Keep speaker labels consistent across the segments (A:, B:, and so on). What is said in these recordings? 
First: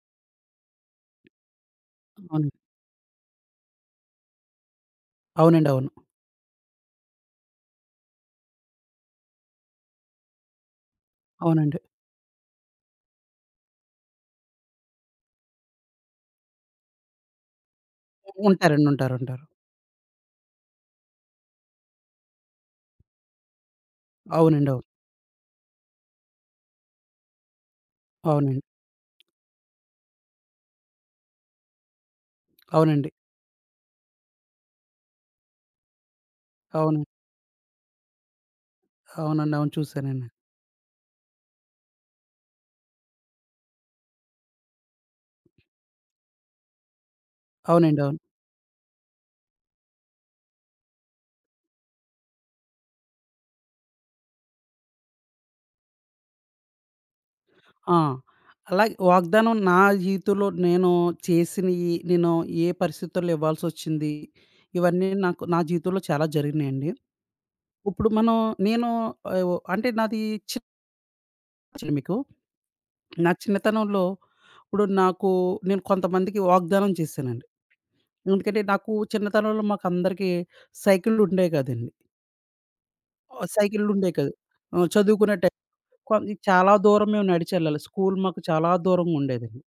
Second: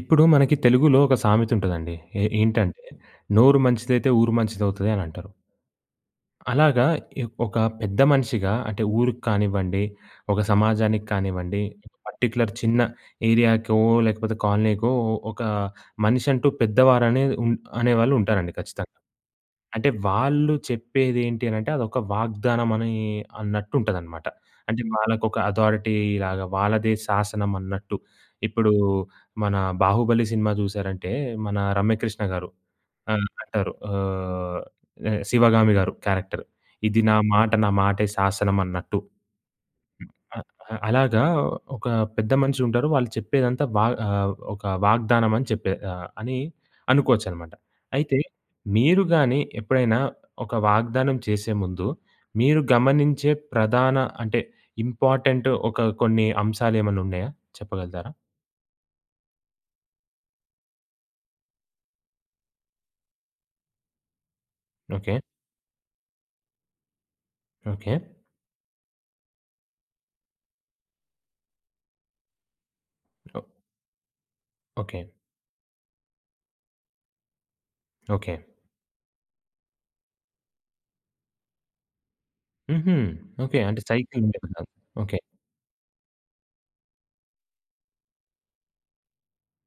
A: ఇప్పుడు మనకి తెలుగులో ఒక సామెత ఉంటదండి.
B: అవును.
A: ఏంటంటే, "నోరు మంచిదైతే ఊరు మంచిదవుతది" అని అంటారు.
B: అవునండి. అవును.
A: అలాగా ఒక పెద్ద మనిషిగా అంటే ఊరికి కానివ్వండి, ఒక సమాజానికి కానివ్వండి,
B: అవునండి.
A: పర్టిక్యులర్ చిన్న ఏరియాకో, లేకపోతే కాలనీకో ఒక మనిషంటూ పెద్దవారనే ఉన్ అనేవాళ్ళు ఉంటారండి
B: ఉంటారండి.
A: ఖచ్చితంగా.
B: ఉంటారు.
A: అంటే వాళ్ళు చెప్పేదేంటి అనంటే అదొక వాగ్దానం అని అన్నట్టు ఉంటదనమాట.
B: అవునండి. అవును.
A: అంటే వాళ్ళకొక అథారిటీ లాగా వాళ్ళదే శాసనం అన్నట్టు.
B: అవునండి.
A: ఇప్పుడు మన 'బాహుబలి' సినిమా చూసారంటే మన రమ్యకృష్ణ గారు
B: అవునండి.
A: అంటారు శివగామి గారు క్యారెక్టర్. ఇది
B: అవును.
A: నా మాట, నా మాటే శాసనం అన్నట్టు.
B: అవునండి. అవును. చూసానండి.
A: అ అ అలాగా ఒక పెద్ద మనిషుంటారు. వాళ్ళు చెప్పేదంతా ఒక వాగ్దానం అని అని అనుకోవచ్చనమాట.
B: అవునండి.
A: అయితే
B: అవును.
A: మీరు గాని ఎప్పుడైనా ఒక వాగ్దానం చేసే ముందు మీరు గమనించే ప్రధాన అంటే ఇంపార్టెంట్ ఒక కొన్ని అంశాలేమన్నా ఉన్నాయా?
B: ఆ!
A: చెప్పగలుగుతారా?
B: అలాగే వాగ్దానం నా జీవితంలో నేను చేసినయి, నేను ఏ పరిస్థితుల్లో ఇవ్వాల్సొచ్చింది, ఇవన్నీ
A: ఓకే.
B: నాకు నా జీవితంలో చాలా జరిగినాయండి.
A: ఓకే.
B: ఇప్పుడు మనం నేను అంటే నాది చిన్నదండి మీకు. నా
A: ఓ
B: చిన్నతనంలో ఇప్పుడు
A: ఓకే.
B: నాకు నేను కొంతమందికి వాగ్దానం చేశానండి.
A: ఓకే.
B: ఎందుకంటే నాకు చిన్నతనంలో మాకందరికీ సైకిల్లుండేవి కాదండి.
A: హుహు.
B: ఓహ్!
A: ఓకే. అంటే
B: సైకిలుండేయి
A: సైకిల్
B: కాదు.
A: ఉండే కదా! ఓకే.
B: చదువుకునే టైం కొం చాలా దూరం మేము నడిచెళ్ళాలి. స్కూల్ మాకు చాలా దూరంగా ఉండేదండి.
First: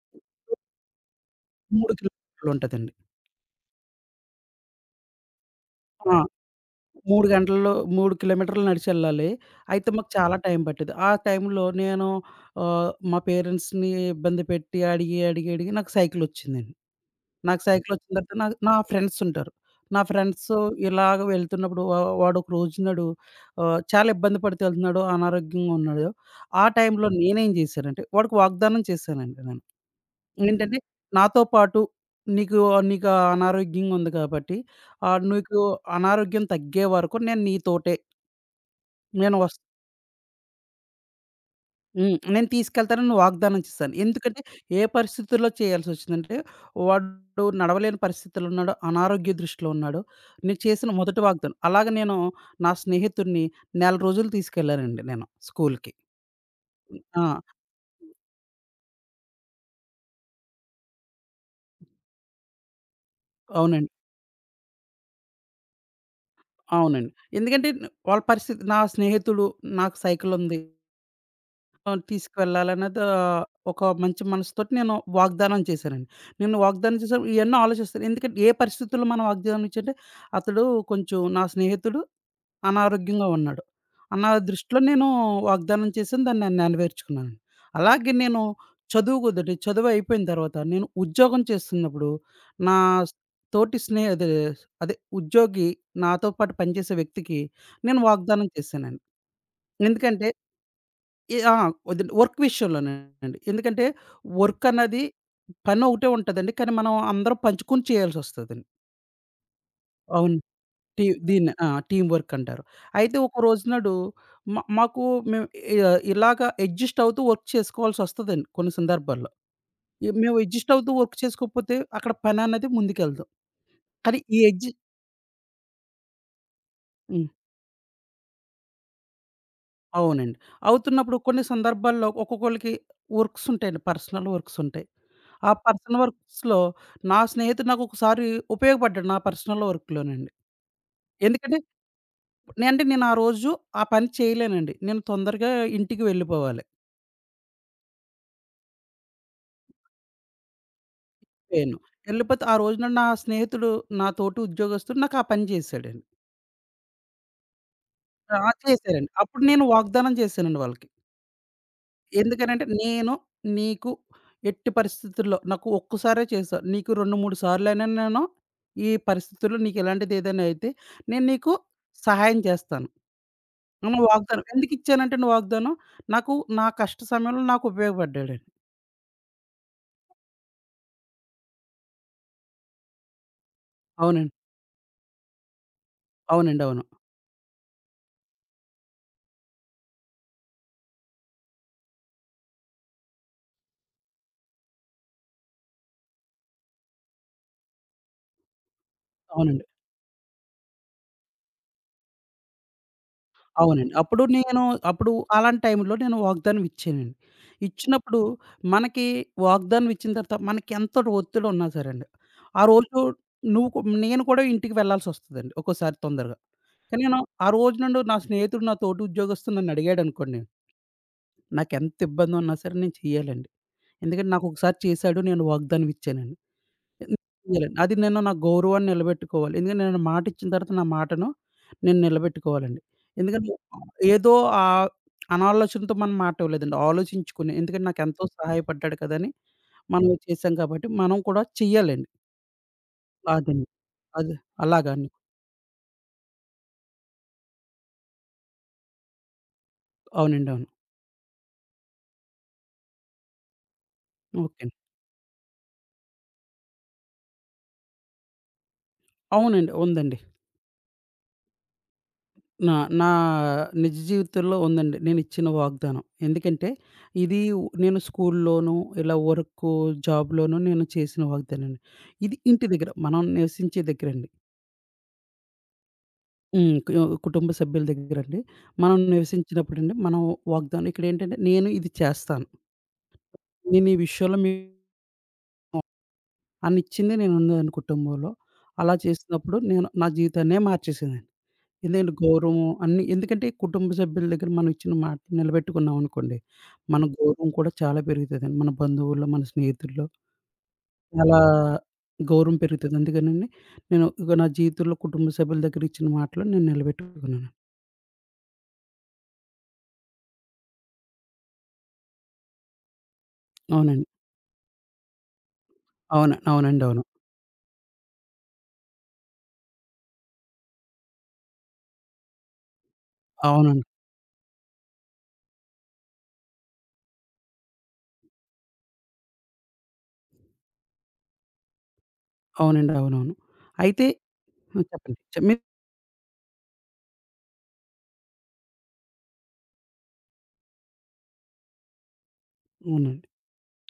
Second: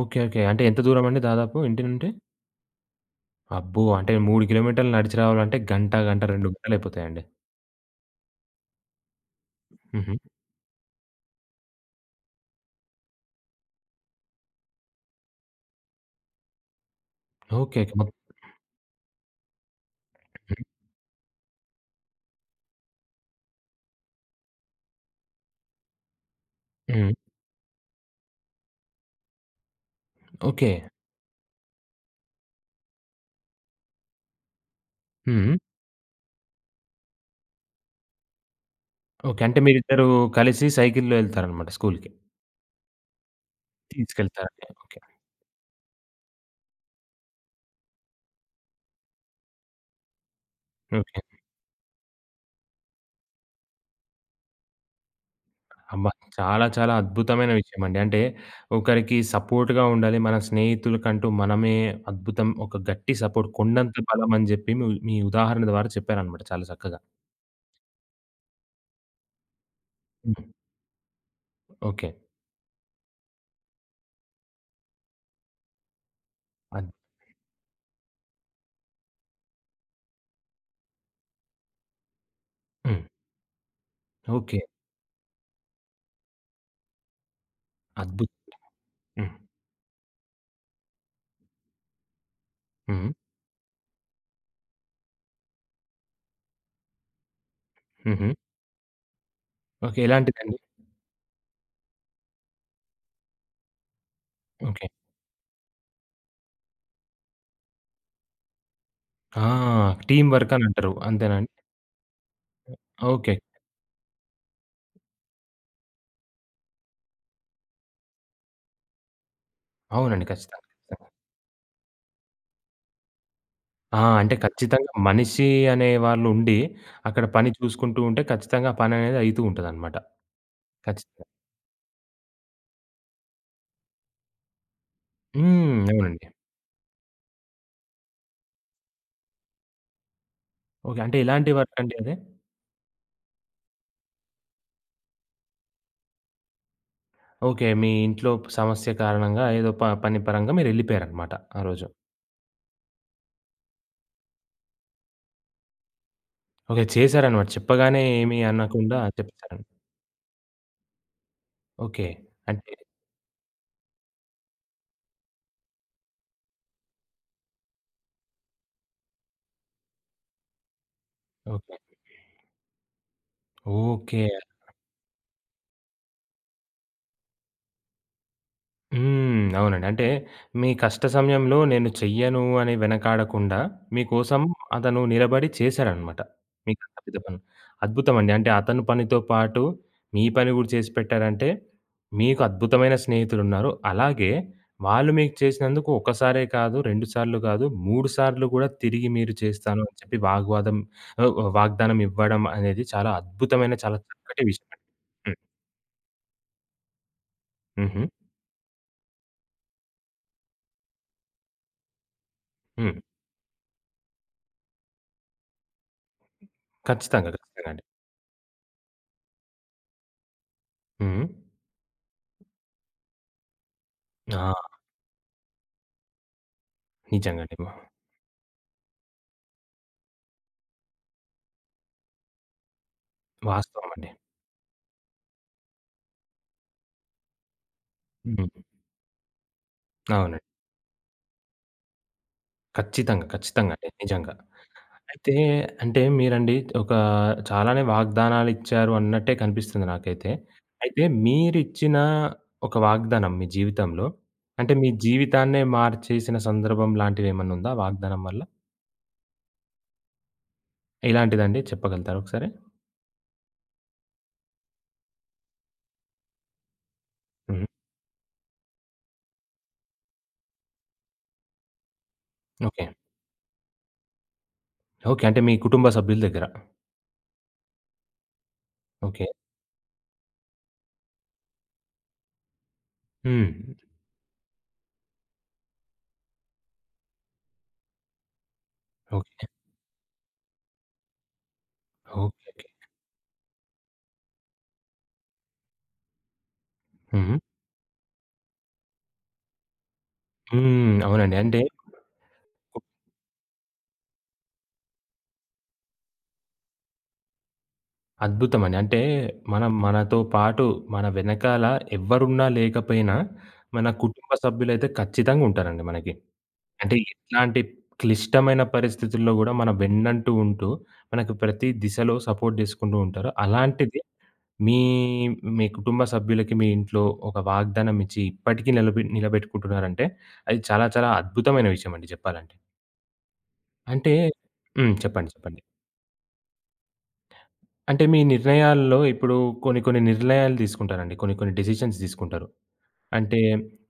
A: ఓకే. ఓకే. అంటే ఎంత దూరమండి దాదాపు ఇంటి
B: 3
A: నుండి?
B: కిలోమీటర్లుంటదండి.
A: అబ్బో! అంటే 3 కిలోమీటర్లు నడిచి రావాలంటే గంట,
B: ఆ!
A: గంట 2 గంటలయిపోతాయండి.
B: 3 గంటల్లో 3 కిలోమీటర్లు నడిచెళ్ళాలి. అయితే మాకు
A: హుహు.
B: చాలా టైం పట్టేది. ఆ టైంలో నేను మా పేరెంట్స్‌ని ఇబ్బంది పెట్టి అడిగి, అడిగి, అడిగి నాకు సైకిలొచ్చిందండి. నాకు
A: ఓకే. ఓకే.
B: సైకిలొచ్చిన తర్వాత నా నా ఫ్రెండ్సుంటారు. నా ఫ్రెండ్సు
A: హ్మ్.
B: ఇలాగ వెళ్తున్నప్పుడు వాడొక రోజునాడు చాలా ఇబ్బంది పడుతూ వెళ్తున్నాడు, అనారోగ్యంగా ఉన్నాడు. ఆ టైంలో
A: హ్మ్.
B: నేనేం జేశానంటే, వాడికి వాగ్దానం చేశానండి నేను.
A: ఓకే.
B: ఏంటంటే, నాతో పాటు నీకు నీకు ఆ అనారోగ్యంగా ఉంది కాబట్టి,
A: హ్మ్.
B: నీకు అనారోగ్యం తగ్గే వరకు నేను నీతోటే. నేను
A: ఓకే.
B: వస్
A: అంటే మీరిద్దరూ కలిసి సైకిల్‌లో ఎళ్తారనమాట స్కూలుకి.
B: హ్మ్. నేను తీసుకెళ్తానని వాగ్దానం చేశాను. ఎందుకంటే,
A: తీసుకెళ్తారండి.
B: ఏ
A: ఓకే.
B: పరిస్థితుల్లో చేయాల్సొచ్చిందంటే, వాడు నడవలేని పరిస్థితిలో ఉన్నాడు, అనారోగ్య దృష్టిలో ఉన్నాడు. నేను చేసిన
A: ఓకే.
B: మొదటి వాగ్దానం. అలాగ నేను నా స్నేహితుడిని నెల రోజులు తీసుకెళ్ళానండి నేను స్కూలుకి.
A: అబ్బా! చాలా చాలా
B: ఆ!
A: అద్భుతమైన విషయమండి. అంటే ఒకరికి సపోర్ట్‌గా ఉండాలి. మన స్నేహితులకంటూ మనమే అద్భుతం ఒక గట్టి సపోర్ట్
B: అవునండి.
A: కొండంత బలం అని జెప్పి మీ ఉదాహరణ ద్వారా చెప్పారనమాట చాలా చక్కగా.
B: అవునండి. ఎందుకంటే, వాళ్ళ పరిస్థితి నా స్నేహితుడు నాకు
A: హ్మ్.
B: సైకిలుంది అవును.
A: ఓకే.
B: తీసుకువెళ్ళాలన్నది ఒక మంచి మనసుతోటి నేను వాగ్దానం చేశానండి. నేను
A: అద్
B: వాగ్దానం చేశాను ఇయన్నీ ఆలోచిస్తాను. ఎందుకంటే ఏ పరిస్థితుల్లో మనం వాగ్దానం ఇచ్చాంటే, అతడు కొంచెం నా స్నేహితుడు
A: హ్మ్.
B: అనారోగ్యంగా ఉన్నాడు. అన్న
A: ఓకే.
B: దృష్టిలో నేను వాగ్దానం చేశాను. దాన్ని నేను నెరవేర్చుకున్నానండి. అలాగే
A: అద్భుత
B: నేను
A: హ్మ్.
B: చదువు అయిపోయిన తర్వాత నేను ఉద్యోగం చేస్తున్నప్పుడు నా
A: హ్మ్.
B: తోటి స్నేహి అదే అదే ఉద్యోగి నాతో పాటు పనిచేసే వ్యక్తికి నేను
A: హుహు.
B: వాగ్దానం చేశానండి.
A: ఓకే.
B: ఎందుకంటే
A: ఎలాంటిదండి?
B: ఏ ఆ! వద్దండి. వర్క్ విషయంలోనేనండి. ఎందుకంటే వర్క్
A: ఓకే.
B: అన్నది పనొకటే ఉంటదండి. కానీ మనం అందరం పంచుకొని చేయాల్సొస్తదండి.
A: ఆ! టీమ్
B: అవును.
A: వర్క్ అనంటారు. అంతేనా
B: దీన్ని
A: అండి?
B: ఆ! టీమ్ వర్క్ అంటారు. అయితే ఒక
A: ఓకే.
B: రోజు నాడు మాకు మేము ఇలాగ అడ్జస్ట్ అవుతూ వర్క్ చేసుకోవాల్సొస్తదండి కొన్ని సందర్భాల్లో. ఈ
A: అవునండి.
B: మేము
A: ఖచ్చితంగా.
B: అడ్జస్ట్ అవుతూ వర్క్ చేసుకోకపోతే అక్కడ పనన్నది ముందుకెళ్ళదు.
A: ఆ!
B: కానీ
A: అంటే
B: ఈ అడ్జి
A: ఖచ్చితంగా మనిషి అనే వాళ్ళుండి, అక్కడ
B: హ్మ్.
A: పని చూసుకుంటూ ఉంటే ఖచ్చితంగా ఆ పననేది అయితూ ఉంటదనమాట.
B: అవునండి. అవుతున్నప్పుడు
A: ఖచ్చితంగా.
B: కొన్ని సందర్భాల్లో ఒక్కొక్కళ్ళకి వర్క్స్ ఉంటాయండి. పర్సనల్ వర్క్స్ ఉంటాయి. ఆ
A: హ్మ్.
B: పర్సనల్
A: అవునండి.
B: వర్క్స్‌లో నా స్నేహితుడు నాకొకసారి ఉపయోగపడ్డాడు నా పర్సనల్ వర్క్‌లోనండి.
A: ఓకే. అంటే ఎలాంటి
B: ఎందుకంటే
A: వర్కండి అది?
B: నేను ఆ రోజు ఆ పని చేయలేనండి. నేను తొందరగా ఇంటికి వెళ్ళిపోవాలి.
A: ఓకే. మీ ఇంట్లో సమస్య కారణంగా ఏదో పని పరంగా మీరెళ్ళిపోయారనమాట ఆ
B: నేను
A: రోజు.
B: వెళ్ళిపోతే ఆ రోజున నా స్నేహితుడు, నా తోటి ఉద్యోగస్తుడు నాకు ఆ పని చేశాడండి.
A: ఓకే. చేశారనమాట. చెప్పగానే ఏమి
B: ఆ!
A: అనకుండా
B: చేశారండి. అప్పుడు నేను
A: చెప్పేసారనమాట.
B: వాగ్దానం చేశానండి వాళ్ళకి.
A: ఓకే.
B: ఎందుకనంటే
A: అంటే
B: నేను నీకు ఎట్టి పరిస్థితుల్లో నాకు ఒక్కసారే చేశావు. నీకు 2, 3 సార్లైనా నేను ఈ పరిస్థితుల్లో నీకు ఇలాంటిదేదైనా అయితే నేను నీకు
A: ఓకే.
B: సహాయం చేస్తాను. నేను
A: ఓకే.
B: వాగ్దానం ఎందుకిచ్చానంటే అండి వాగ్దానం, నాకు నా కష్ట సమయంలో నాకు ఉపయోగపడ్డాడండి.
A: హ్మ్. అవునండి. అంటే మీ కష్ట సమయంలో నేను చెయ్యను అని వెనకాడకుండా
B: అవునండి.
A: మీకోసం అతను నిలబడి చేశారనమాట.
B: అవునండి. అవును.
A: మీకంత పెద్ద పని. అద్భుతమండి. అంటే అతని పనితో పాటు మీ పని గూడా చేసి పెట్టారంటే మీకు అద్భుతమైన స్నేహితులున్నారు. అలాగే వాళ్ళు మీకు చేసినందుకు ఒకసారే కాదు, 2 సార్లు కాదు, 3 సార్లు గూడా తిరిగి మీరు
B: అవునండి.
A: చేస్తాను అని చెప్పి ఆహ్, వాగ్దానం ఇవ్వడం అనేది చాలా అద్భుతమైన
B: అవునండి.
A: చాలా
B: అప్పుడు
A: చక్కటి
B: నేను
A: విషయం అండి.
B: అప్పుడు
A: హ్మ్.
B: అలాంటి టైంలో నేను వాగ్దానం ఇచ్చానండి.
A: హుహు.
B: ఇచ్చినప్పుడు మనకి వాగ్దానం ఇచ్చిన తర్వాత మనకెంతటి ఒత్తిడున్నా సరేండి, ఆ
A: హ్మ్.
B: రోజు నువ్వు కు నేను కూడా ఇంటికి వెళ్ళాల్సొస్తదండి ఒక్కోసారి తొందరగా. కానీ నేను
A: ఖచ్చితంగా.
B: ఆ
A: ఖచ్చితంగా
B: రోజు
A: అండి.
B: నుండి నా స్నేహితుడు, నా తోటి ఉద్యోగస్తుడు నన్నడిగాడనుకోండి,
A: హ్మ్.
B: నాకెంత ఇబ్బందున్నా సరే నేను చేయాలండి. ఎందుకంటే
A: ఆ!
B: నాకొకసారి చేశాడు, నేను వాగ్దానం ఇచ్చానండి.
A: నిజంగండి.
B: చేయాలండి. అది నేను నా గౌరవాన్ని నిలబెట్టుకోవాలి. ఎందుకంటే నేను మాట ఇచ్చిన తర్వాత నా మాటను నేను నిలబెట్టుకోవాలండి. ఎందుకంటే
A: వాస్తవమండి.
B: ఏదో ఆహ్, అనాలోచనతో మనం మాట ఇవ్వలేదండి. ఆలోచించుకుని ఎందుకంటే నాకెంతో
A: హ్మ్. హ్మ్.
B: సహాయపడ్డాడు కదని మనం
A: అవునండి.
B: చేసాం కాబట్టి మనం కూడా చెయ్యాలండి.
A: ఖచ్చితంగా.
B: అదండి.
A: ఖచ్చితంగా అండి. నిజంగా.
B: అది అలాగా అండి.
A: అయితే అంటే మీరండి ఒక చాలానే వాగ్దానాలిచ్చారు అన్నట్టే కనిపిస్తుంది నాకైతే.
B: అవునండి. అవును.
A: అయితే మీరిచ్చిన ఒక వాగ్దానం మీ జీవితంలో,
B: ఓకే అండి.
A: అంటే మీ జీవితాన్నే మార్చేసిన సందర్భం లాంటివేమన్నుందా వాగ్దానం వల్ల?
B: అవునండి. ఉందండి.
A: ఎలాంటిదండి చెప్పగలుగుతారా ఒకసారి?
B: నా నా నిజ జీవితంలో ఉందండి. నేనిచ్చిన వాగ్దానం. ఎందుకంటే,
A: హ్మ్.
B: నేను స్కూల్లోనూ, ఇలా వర్కు, జాబ్‌లోనూ నేను చేసిన వాగ్దానం అండి. ఇది ఇంటి
A: ఓకే.
B: దగ్గర, మనం నివసించే దగ్గరండి.
A: ఓకే. అంటే మీ కుటుంబ సభ్యుల దగ్గర.
B: హ్మ్. కుటుంబ సభ్యుల దగ్గరండి. మనం
A: ఓకే.
B: నివసించినప్పుడండి, మనం వాగ్దానం ఇక్కడేంటంటే, నేను ఇది చేస్తాను.
A: హ్మ్.
B: నేను ఈ విషయంలో మీకు అని ఇచ్చింది నేనున్నాను కుటుంబంలో. అలా
A: ఓకే.
B: చేసినప్పుడు నేను నా జీవితాన్నే మార్చేసాను. ఎందుకంటే గౌరవం
A: ఓకే.
B: అన్నీ ఎందుకంటే కుటుంబ సభ్యుల దగ్గర మనం ఇచ్చిన మాట నిలబెట్టుకున్నాం అనుకోండి, మన
A: హ్మ్.
B: గౌరవం కూడా చాలా పెరుగుతదండి. మన బంధువుల్లో, మన స్నేహితుల్లో
A: హ్మ్. అవునండి.
B: చాలా
A: అంటే
B: గౌరవం పెరుగుతది. అందుకనండి నేను ఇగో నా జీవితంలో కుటుంబ సభ్యుల దగ్గర ఇచ్చిన మాటలు నేను నిలబెట్టుకున్నాను.
A: అద్భుతమండి. అంటే మనం మనతో పాటు మన వెనకాల ఎవ్వరున్నా లేకపోయినా, మన
B: అవునండి.
A: కుటుంబ సభ్యులైతే ఖచ్చితంగా ఉంటారండి మనకి.
B: అవును. అవునండి.
A: అంటే
B: అవును.
A: ఎట్లాంటి క్లిష్టమైన పరిస్థితుల్లో గూడా మన వెన్నంటూ ఉంటూ, మనకు ప్రతి దిశలో సపోర్ట్ జేసుకుంటూ ఉంటారు.
B: అవునండి.
A: అలాంటిది మీ, మీ కుటుంబ సభ్యులకి మీ ఇంట్లో ఒక వాగ్దానం ఇచ్చి ఇప్పటికీ నిలబెట్టుకుంటున్నారంటే, అది చాలా చాలా అద్భుతమైన విషయమండి జెప్పాలంటే.
B: అవునండి. అవునవును. అయితే
A: అంటే
B: హ్మ్.
A: హ్మ్.
B: చెప్పండి.
A: చెప్పండి.
B: చె
A: చెప్పండి.
B: మీరు
A: అంటే మీ నిర్ణయాల్లో ఇప్పుడు కొన్ని కొన్ని నిర్ణయాలు తీసుకుంటారండి. కొన్ని కొన్ని డెసిషన్స్ తీసుకుంటారు.
B: అవునండి.
A: అంటే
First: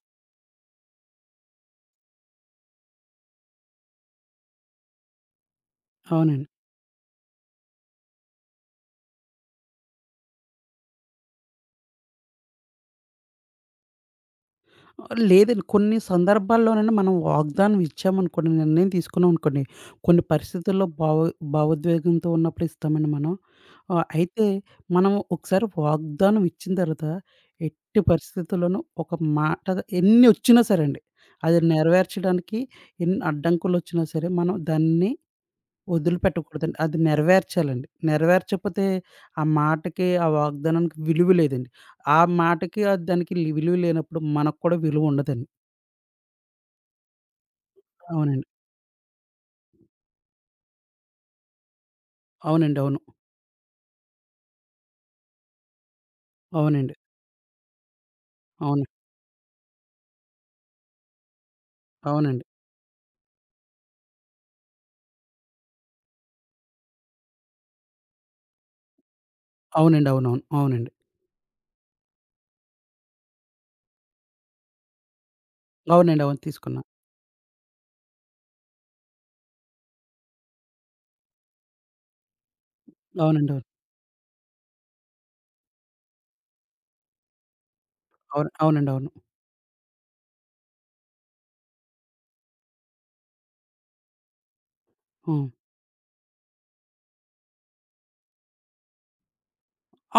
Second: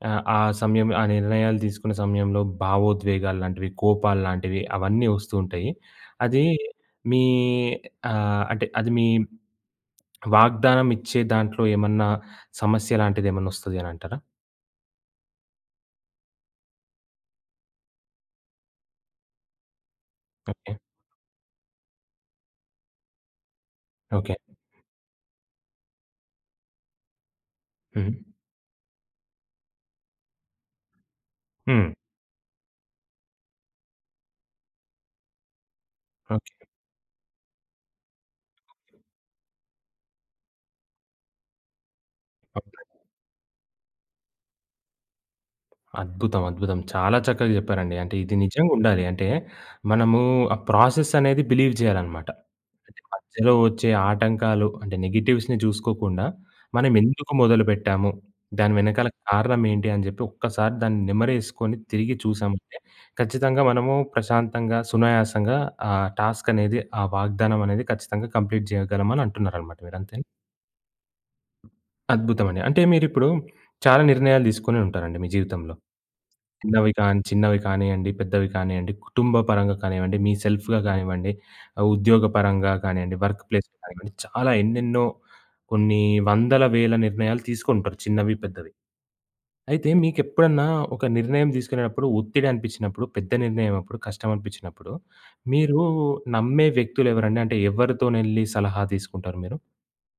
A: ఆ సమయం ఆ నిర్ణయాలు తీసుకునే సమయంలో భావోద్వేగాలు లాంటివి, కోపాలు లాంటివి అవన్నీ వస్తూ ఉంటాయి. అది
B: అవునండి.
A: మీ ఆహ్, అంటే అది మీ వాగ్దానం ఇచ్చే దాంట్లో ఏమన్నా సమస్య లాంటిదేమన్నా వస్తది అని అంటారా?
B: లేదండి. కొన్ని సందర్భాల్లోనండి మనం వాగ్దానం ఇచ్చామనుకోండి, నిర్ణయం తీసుకున్నామనుకోండి, కొన్ని
A: ఓకే.
B: పరిస్థితుల్లో భావోద్వేగంతో ఉన్నప్పుడు ఇస్తామండి మనం.
A: ఓకే.
B: అయితే మనం ఒకసారి వాగ్దానం ఇచ్చిన తర్వాత ఎట్టి
A: హ్మ్.
B: పరిస్థితుల్లోనూ ఒక మాట ఎన్ని ఒచ్చినా సరే అండి, అది
A: హ్మ్.
B: నెరవేర్చడానికి ఎన్ని అడ్డంకులొచ్చినా సరే మనం దాన్ని
A: ఓకే.
B: వదిలిపెట్టకూడదండి. అది నెరవేర్చాలండి. నెరవేర్చకపోతే ఆ మాటకి, ఆ వాగ్దానానికి విలువ లేదండి. ఆ మాటకి, ఆ దానికి విలువ లేనప్పుడు మనకు కూడా విలువ ఉండదండి.
A: అద్భుతం. అద్భుతం. చాలా చక్కగా చెప్పారండి. అంటే ఇది
B: అవునండి.
A: నిజంగుండాలి. అంటే మనము ఆ ప్రాసెస్ అనేది బిలీవ్ చేయాలనమాట.
B: అవునండి. అవును.
A: అంటే మధ్యలో వచ్చే ఆటంకాలు అంటే నెగెటివ్స్‌ని చూసుకోకుండా మనం
B: అవునండి.
A: ఎందుకు మొదలుపెట్టాము? దాని
B: అవును.
A: వెనకాల కారణం ఏంటి? అని చెప్పి ఒక్కసారి దాన్ని నిమరేసుకొని తిరిగి
B: అవునండి.
A: చూసామంటే ఖచ్చితంగా మనము ప్రశాంతంగా, సునాయాసంగా ఆ టాస్క్ అనేది, ఆ వాగ్దానం అనేది ఖచ్చితంగా కంప్లీట్ చేయగలమని అంటున్నారనమాట మీరు.
B: అవునండి.
A: అంతేనా?
B: అవునవును. అవునండి.
A: అద్భుతమండి. అంటే మీరిప్పుడు చాలా నిర్ణయాలు తీసుకొని ఉంటారండి మీ జీవితంలో.
B: అవునండి. అవును. తీసుకున్నా.
A: చిన్నవి కానియండి, పెద్దవి కానియండి, కుటుంబ పరంగా కానివ్వండి, మీ సెల్ఫ్‌గా కానివ్వండి, ఉద్యోగ పరంగా కానియండి, వర్క్
B: అవునండి. అవును.
A: ప్లేస్‌లో కానివ్వండి, చాలా ఎన్నెన్నో కొన్ని వందల, వేల నిర్ణయాలు తీసుకుంటారు చిన్నవి,
B: అవును.
A: పెద్దవి.
B: అవునండి. అవును.
A: అయితే మీకెప్పుడన్నా ఒక నిర్ణయం తీసుకునేటప్పుడు ఒత్తిడి అనిపించినప్పుడు, పెద్ద నిర్ణయం అప్పుడు, కష్టం అనిపించినప్పుడు,
B: హ్మ్.
A: మీరు నమ్మే వ్యక్తులెవరండి? అంటే ఎవరితోనెళ్లి సలహా తీసుకుంటారు మీరు?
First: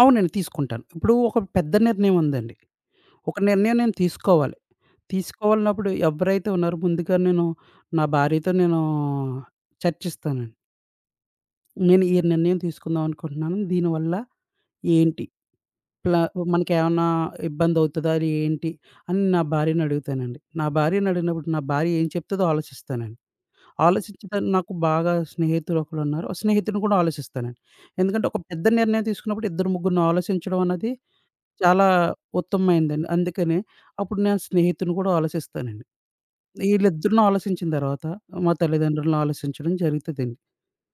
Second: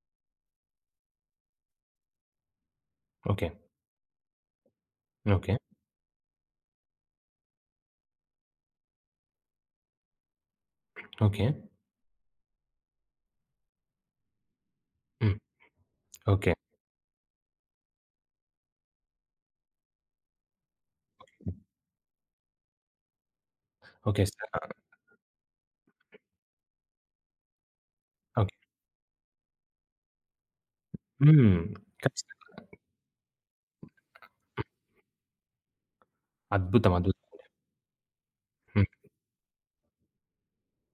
B: అవునండి. తీసుకుంటాను. ఇప్పుడు ఒక పెద్ద నిర్ణయం ఉందండి. ఒక
A: ఓకే.
B: నిర్ణయం నేను తీసుకోవాలి.
A: ఓకే.
B: తీసుకోవాలన్నప్పుడు ఎవరైతే ఉన్నారో ముందుగా నేను నా భార్యతో నేను చర్చిస్తానండి.
A: ఓకే.
B: నేను ఈ నిర్ణయం తీసుకుందాం అనుకుంటున్నాను. దీనివల్ల ఏంటి?
A: హ్మ్.
B: ప్లా
A: ఓకే.
B: మనకేమన్నా ఇబ్బందవుతదా? అది ఏంటి? అని నా భార్యనడుగుతానండి. నా భార్యనడిగినప్పుడు నా భార్య ఏం చెప్తదో ఆలోచిస్తానండి.
A: ఓకే.
B: ఆలోచించి తను నాకు బాగా స్నేహితులు ఒకళ్ళున్నారు. స్నేహితుడిని కూడా ఆలోచిస్తానండి. ఎందుకంటే ఒక
A: ఓకే.
B: పెద్ద నిర్ణయం తీసుకున్నప్పుడు ఇద్దరు ముగ్గురిని ఆలోచించడం అన్నది
A: హ్మ్.
B: చాలా
A: ఖచ్చితంగా.
B: ఉత్తమమైనదండి. అందుకనే అప్పుడు నేను స్నేహితుడిని కూడా ఆలోచిస్తానండి.
A: అద్భుతం.
B: వీళ్ళిద్దరిని
A: అద్భుతం.
B: ఆలోచించిన తర్వాత మా
A: హ్మ్.
B: తల్లిదండ్రులను ఆలోచించడం జరుగుతదండి.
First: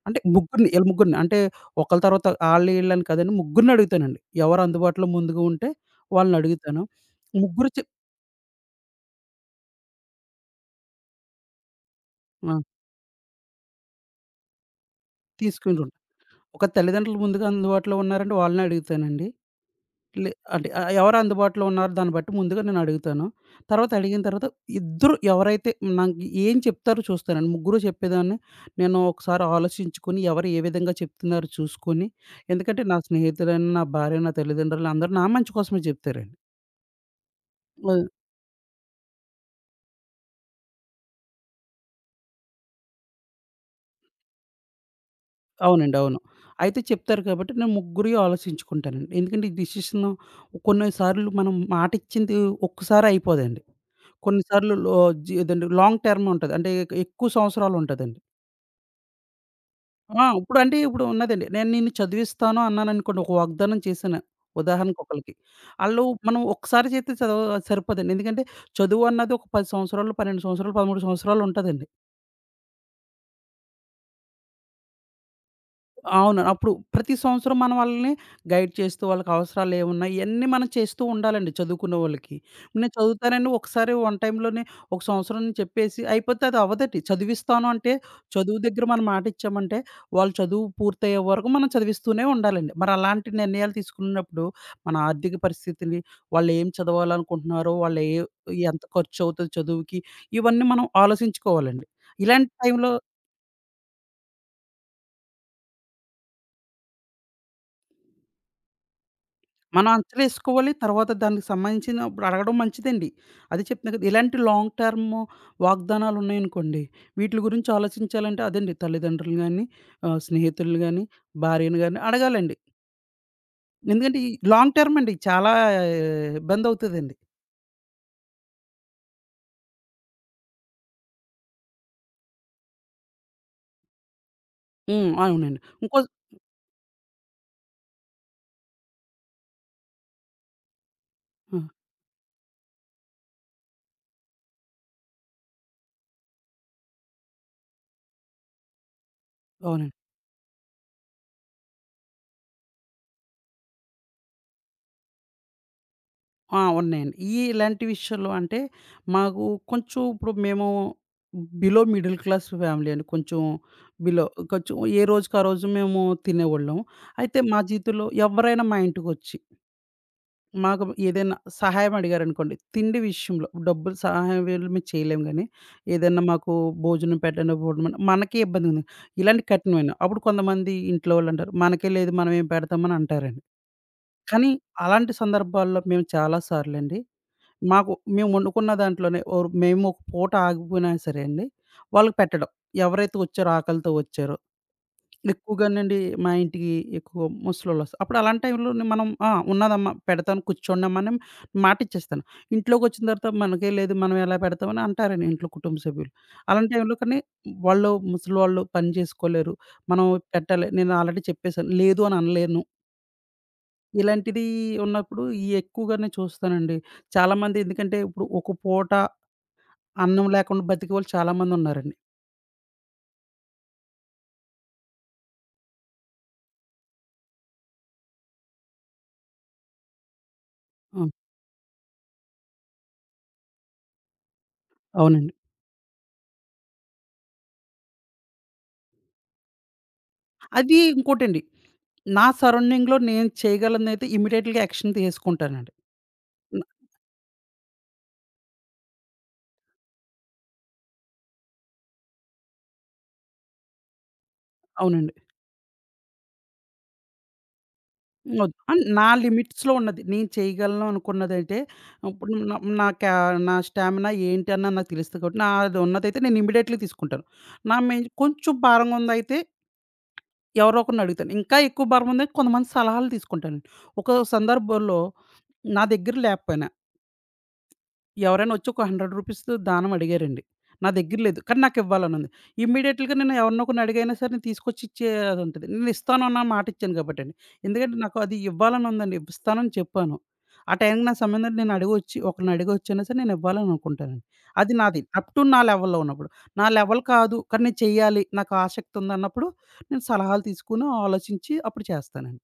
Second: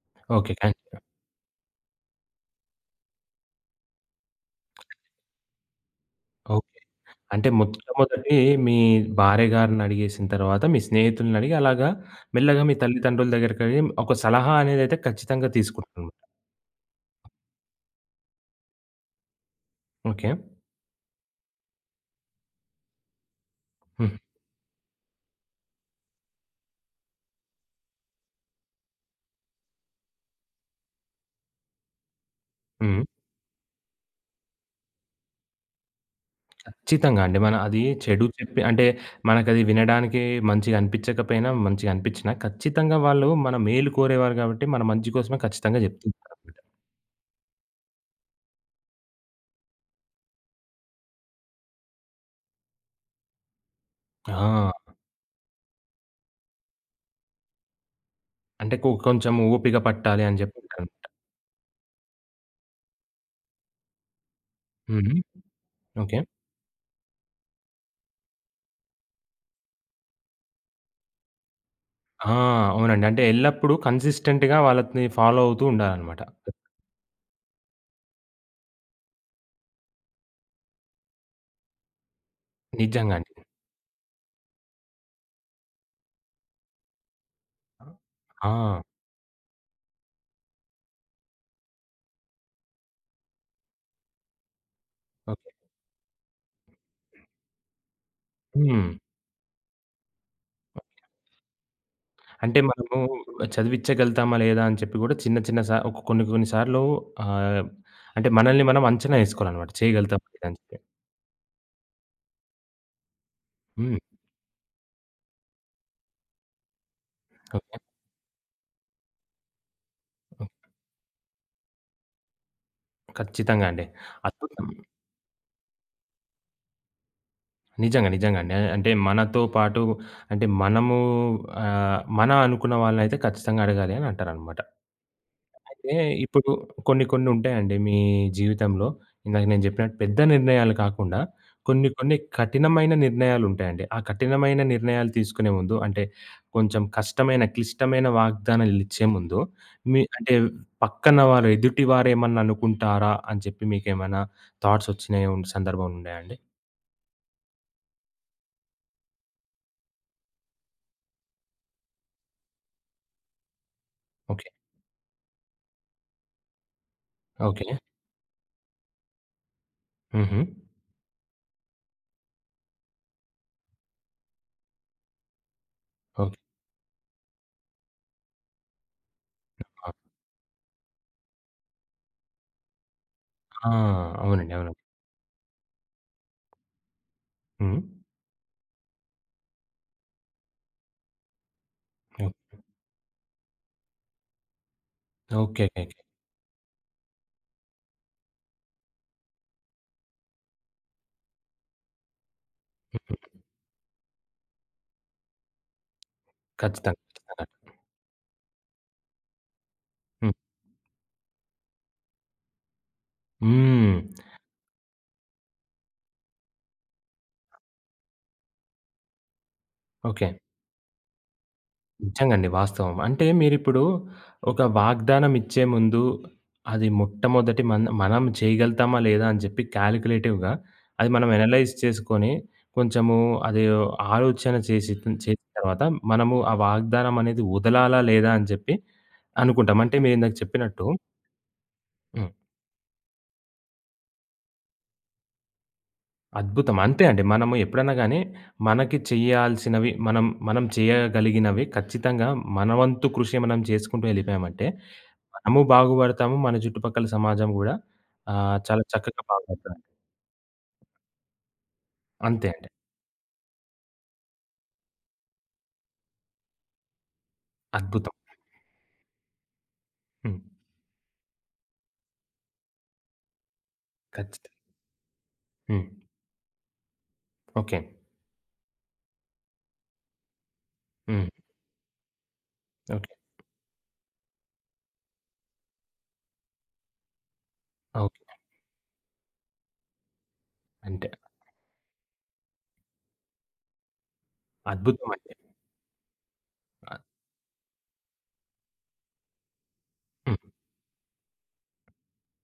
B: అంటే
A: ఓకే. థాంక్స్.
B: ముగ్గురిని. అంటే ఒకళ్ళ తర్వాత ఆళ్ళు ఈళ్ళని కాదండి. ముగ్గురిని అడుగుతానండి. ఎవరు అందుబాటులో ముందుగా ఉంటే
A: ఓకే.
B: వాళ్ళనడుగుతాను.
A: అంటే
B: ముగ్గురు చె
A: మొట్టమొదటి మీ భార్య గారినడిగేసిన తర్వాత, మీ స్నేహితులనడిగి అలాగా
B: ఆ!
A: మెల్లగా మీ తల్లిదండ్రుల దగ్గరికెళ్ళి ఒక సలహా అనేదైతే ఖచ్చితంగా
B: తీసుకుంటుంటా.
A: తీసుకుంటారనమాట.
B: ఒక తల్లిదండ్రులు ముందుగా అందుబాటులో ఉన్నారంటే వాళ్ళనే అడుగుతానండి.
A: ఓకే.
B: లే అంటే ఎవరు అందుబాటులో ఉన్నారో దాన్ని బట్టి ముందుగా నేను అడుగుతాను. తర్వాత
A: హ్మ్.
B: అడిగిన తర్వాత ఇద్దరు ఎవరైతే నాకు ఏం చెప్తారో చూస్తానండి. ముగ్గురు చెప్పేదాన్ని నేను ఒకసారి ఆలోచించుకొని ఎవరు ఏ విధంగా చెప్తున్నారో చూసుకొని ఎందుకంటే నా
A: హ్మ్.
B: స్నేహితులైన, నా భార్య, నా తల్లిదండ్రులు అందరూ నా మంచి కోసమే చెప్తారండి.
A: ఖచ్చితంగా అండి. మన అది
B: ఆ!
A: చెడు చెప్పి అంటే మనకది వినడానికి మంచిగా అనిపించకపోయినా, మంచిగా అనిపించినా ఖచ్చితంగా వాళ్ళు మన మేలు కోరేవారు కాబట్టి, మన మంచి కోసమే ఖచ్చితంగా
B: అవునండి. అవును.
A: చెప్తుంటారనమాట.
B: అయితే చెప్తారు కాబట్టి నేను ముగ్గురియి ఆలోచించుకుంటానండి. ఎందుకంటే ఈ డెసిషను కొన్నిసార్లు మనం మాటిచ్చింది ఒక్కసారి అయిపోదండి.
A: ఆ!
B: కొన్నిసార్లు లో జీ అదండి లాంగ్ టర్మ్ ఉంటది. అంటే ఎక్కువ సంవత్సరాలు ఉంటదండి.
A: అంటే కొంచెం ఓపిక పట్టాలి
B: ఆ!
A: అని చెప్పి
B: ఇప్పుడంటే ఇప్పుడు
A: అంటారనమాట.
B: ఉన్నదండి. నేను నిన్ను చదివిస్తాను అన్నాననుకోండి. ఒక వాగ్దానం చేశాను ఉదాహరణకు
A: హ్మ్.
B: ఒకళ్ళకి. ఆళ్ళు
A: ఓకే.
B: మనం ఒక్కసారి చేస్తే చదవ సరిపోదండి. ఎందుకంటే చదువు అన్నది ఒక 10 సంవత్సరాలు, 12 సంవత్సరాలు, 13 సంవత్సరాలు ఉంటదండి.
A: ఆ! అవునండి. అంటే ఎల్లప్పుడూ కన్సిస్టెంట్‌గా వాళ్ళని ఫాలో అవుతూ ఉండాలనమాట.
B: అవును. అప్పుడు ప్రతి సంవత్సరం మనం వాళ్ళని గైడ్ చేస్తూ, వాళ్ళకి అవసరాలేమున్నాయి, ఇయన్నీ మనం చేస్తూ ఉండాలండి చదువుకునే వాళ్ళకి. నేను
A: నిజంగానే.
B: చదువుతానని ఒకసారి వన్ టైమ్‌లోనే ఒక సంవత్సరం అని చెప్పేసి అయిపోతే అది అవ్వదండి. చదివిస్తాను అంటే,
A: ఆ!
B: చదువు దగ్గర మనం మాటిచ్చామంటే, వాళ్ళు చదువు పూర్తయ్యే వరకు మనం చదివిస్తూనే ఉండాలండి. మరలాంటి నిర్ణయాలు తీసుకున్నప్పుడు, మన ఆర్థిక
A: ఓకే.
B: పరిస్థితిని, వాళ్ళేం చదవాలనుకుంటున్నారో, వాళ్ళు ఏ ఎంత
A: హ్మ్.
B: ఖర్చవుతది చదువుకి, ఇవన్నీ మనం ఆలోచించుకోవాలండి. ఇలాంటి
A: అంటే
B: టైంలో
A: మనము చదివిచ్చగలుగుతామా లేదా అని చెప్పి కూడా చిన్న చిన్న సా ఒక కొన్ని కొన్ని సార్లు ఆహ్, అంటే మనల్ని మనం అంచనా ఏసుకోవాలనమాట.
B: మనం అంచనా
A: చేయగలుగుతామా లేదా అని
B: ఏసుకోవాలి.
A: చెప్పి.
B: తర్వాత దానికి సంబంధించిన ఇప్పుడు అడగడం మంచిదండి. అదే చెప్తున్నా
A: హ్మ్.
B: కదా! ఇలాంటి లాంగ్ టర్మ్ వాగ్దానాలు ఉన్నాయనుకోండి, వీటిలి గురించి
A: ఓకే.
B: ఆలోచించాలంటే అదండి తల్లిదండ్రులు గాని, స్నేహితులు గాని, భార్యను గాని అడగాలండి.
A: ఖచ్చితంగా అండి.
B: ఎందుకంటే ఈ
A: అద్భుతం.
B: లాంగ్ టర్మ్ అండి. చాలా ఇబ్బందవుతదండి.
A: నిజంగా, నిజంగా అండి. అంటే మనతో పాటు అంటే మనము మన అనుకున్న వాళ్ళనైతే ఖచ్చితంగా అడగాలి అని అంటారనమాట.
B: హ్మ్. అవునండి.
A: అయితే
B: ఇంకో
A: ఇప్పుడు కొన్ని కొన్ని ఉంటాయండి మీ జీవితంలో. ఇందాక నేను జెప్పినట్టు పెద్ద నిర్ణయాలు కాకుండా
B: ఆ!
A: కొన్ని కొన్ని కఠినమైన నిర్ణయాలు ఉంటాయండి. ఆ కఠినమైన నిర్ణయాలు తీసుకునే ముందు అంటే కొంచెం కష్టమైన, క్లిష్టమైన వాగ్దానాలిచ్చే ముందు
B: అవునండి.
A: మీ అంటే పక్కన వారు ఎదుటి వారేమన్నా అనుకుంటారా అని చెప్పి మీకేమైనా థాట్స్ వచ్చిన ఉన్ సందర్భం ఉన్నాయా అండి?
B: ఆ! ఉన్నాయండి. ఈ ఇలాంటి విషయాల్లో అంటే మాకు కొంచెం ఇప్పుడు మేము బిలో మిడిల్ క్లాస్ ఫ్యామిలీ అండి. Below
A: okay.
B: కొంచెం ఏ రోజుకి ఆ రోజు మేము తినేవాళ్ళం. అయితే మా
A: ఓకే.
B: జీవితంలో ఎవరైనా మా ఇంటికొచ్చి
A: హుహు.
B: మాకు ఏదైనా సహాయం అడిగారనుకోండి, తిండి విషయంలో డబ్బులు సహాయం వీళ్ళు మేము చేయలేము గానీ, ఏదైనా
A: ఓకే.
B: మాకు భోజనం పెట్టండి, భోజనం మనకే ఇబ్బంది ఉంది. ఇలాంటి
A: ఆ!
B: కఠినమైన అప్పుడు కొంతమంది ఇంట్లో వాళ్ళంటారు, "మనకే లేదు మనమేం పెడతామని" అంటారండి.
A: ఆ!
B: కానీ
A: అవునండి. అవునండి.
B: అలాంటి సందర్భాల్లో మేము చాలా సార్లండి
A: హ్మ్.
B: మాకు మేము వండుకున్న దాంట్లోనే మేము ఒక పూట ఆగిపోయినా సరే అండి, వాళ్ళకి
A: ఓకే.
B: పెట్టడం. ఎవరైతే వచ్చారో ఆకలితో వచ్చారో.
A: ఓకే. ఓకే.
B: ఎక్కువగానండి మా ఇంటికి ఎక్కువ ముసలోళ్ళొస్తారు. అప్పుడు అలాంటి టైంలోనే మనం ఆ! ఉన్నదమ్మా పెడతాను కూర్చోండమ్మని మాటిచ్చేస్తాను. ఇంట్లోకొచ్చిన తర్వాత
A: హ్మ్.
B: మనకే లేదు మనం ఎలా పెడతామని అంటారండి ఇంట్లో కుటుంబ సభ్యులు. అలాంటి టైంలో
A: ఖచ్చితంగా.
B: కానీ
A: ఖచ్చితంగా.
B: వాళ్ళు ముసలోళ్ళు పని చేసుకోలేరు. మనం
A: హ్మ్.
B: పెట్టాలి. నేను ఆల్రెడీ చెప్పేసాను. లేదు అని అనలేను.
A: హ్మ్.
B: ఇలాంటిది ఉన్నప్పుడు ఇయి ఎక్కువగా నేను చూస్తానండి. చాలామంది ఎందుకంటే ఇప్పుడు ఒక పూట అన్నం
A: ఓకే.
B: లేకుండా బతికేవాళ్ళు చాలామందున్నారండి.
A: నిజంగండి. వాస్తవం. అంటే మీరిప్పుడు ఒక వాగ్దానం ఇచ్చే ముందు అది మొట్టమొదటి మన మనం చేయగలుగుతామా లేదా అని చెప్పి కాలిక్యులేటివ్‌గా అది
B: హ్మ్.
A: మనం అనలైజ్ చేసుకొని కొంచెము అది ఆలోచన చేసి
B: అవునండి.
A: చేసిన తర్వాత మనము ఆ వాగ్దానం అనేది వదలాలా లేదా అని చెప్పి అనుకుంటాం. అంటే మీరిందాక
B: అది
A: చెప్పినట్టు
B: ఇంకోటండి. నా
A: హ్మ్.
B: సరౌండింగ్‌లో నేను చేయగలనైతే ఇమ్మీడియేట్‌గా యాక్షన్ తీసుకుంటానండి. హ్మ్.
A: అద్భుతం. అంతే అండి. మనము ఎప్పుడన్నా గాని మనకి చేయాల్సినవి మనం, మనం చేయగలిగినవి ఖచ్చితంగా మన వంతు కృషి మనం చేసుకుంటూ ఎళ్ళిపోయామంటే
B: అవునండి.
A: మనము బాగుపడతాము. మన చుట్టుపక్కల సమాజం గూడా
B: హ్మ్.
A: చాలా
B: నా
A: చక్కగా
B: లిమిట్స్‌లో
A: బాగుపడతారండి.
B: ఉన్నది. నేను చేయగలను అనుకున్నదైతే ఇప్పుడు
A: అంతే
B: న
A: అండి.
B: నా క్యా నా స్టామినా ఏంటి అన్నది నాకు తెలుస్తది కాబట్టి నాది ఉన్నదైతే నేను ఇమ్మీడియేట్‌లీ తీసుకుంటాను. నా మెయిన్
A: అద్భుతం.
B: కొంచెం భారంగా ఉందయితే
A: హ్మ్.
B: ఎవరో ఒకరిని అడుగుతాను. ఇంకా ఎక్కువ భారం ఉందంటే కొంతమంది సలహాలు తీసుకుంటానండి. ఒక
A: ఖచ్చితంగా.
B: సందర్భంలో నా
A: హ్మ్.
B: దగ్గర లేకపోయినా
A: ఓకే.
B: ఎవరైనా వచ్చి ఒక రూ. 100 దానం అడిగారండి. నా దగ్గర
A: హ్మ్.
B: లేదు. కానీ నాకివ్వాలని ఉంది.
A: ఓకే.
B: ఇమ్మీడియేట్‌గా నేను ఎవరినో ఒకరిని అడిగైనా సరే నేను తీసుకొచ్చి ఇచ్చే అది ఉంటది. నేను ఇస్తాను అన్న మాట ఇచ్చాను కాబట్టండి. ఎందుకంటే నాకు
A: ఓకే.
B: అది ఇవ్వాలని ఉందండి. ఇస్తానని చెప్పాను. ఆ టైంకి
A: అంటే
B: నా సమయంలో నేను అడిగొచ్చి ఒకరిని అడిగొచ్చైనా సరే నేను ఇవ్వాలని అనుకుంటానండి. అది నాది. అప్
A: అద్భుతమండి.
B: టు నా లెవెల్‌లో ఉన్నప్పుడు. నా
A: అ
B: లెవెల్ కాదు కానీ నేను చెయ్యాలి, నాకు ఆసక్తి ఉందన్నప్పుడు నేను
A: హ్మ్.
B: సలహాలు తీసుకొని ఆలోచించి అప్పుడు చేస్తానండి.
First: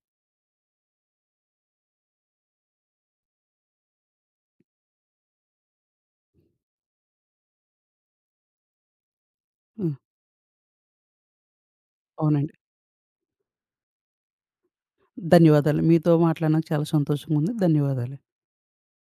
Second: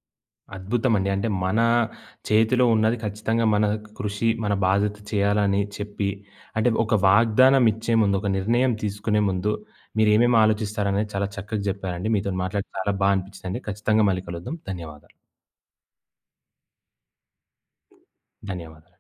A: అద్భుతమండి. అంటే మన చేతిలో ఉన్నది ఖచ్చితంగా మన కృషి, మన బాధ్యత చేయాలని చెప్పి, అంటే ఒక వాగ్దానం ఇచ్చే ముందు, ఒక నిర్ణయం తీసుకునే ముందు
B: హ్మ్.
A: మీరేమేమి ఆలోచిస్తారనేది చాలా చక్కగా జెప్పారండి. మీతోని
B: అవునండి.
A: మాట్లాడి చాలా బా అనిపించిందండి. ఖచ్చితంగా మళ్ళీ కలుద్దాం. ధన్యవాదాలు.
B: ధన్యవాదాలు. మీతో మాట్లాడినందుకు చాలా సంతోషంగా ఉంది. ధన్యవాదాలు.
A: ధన్యవాదాలు.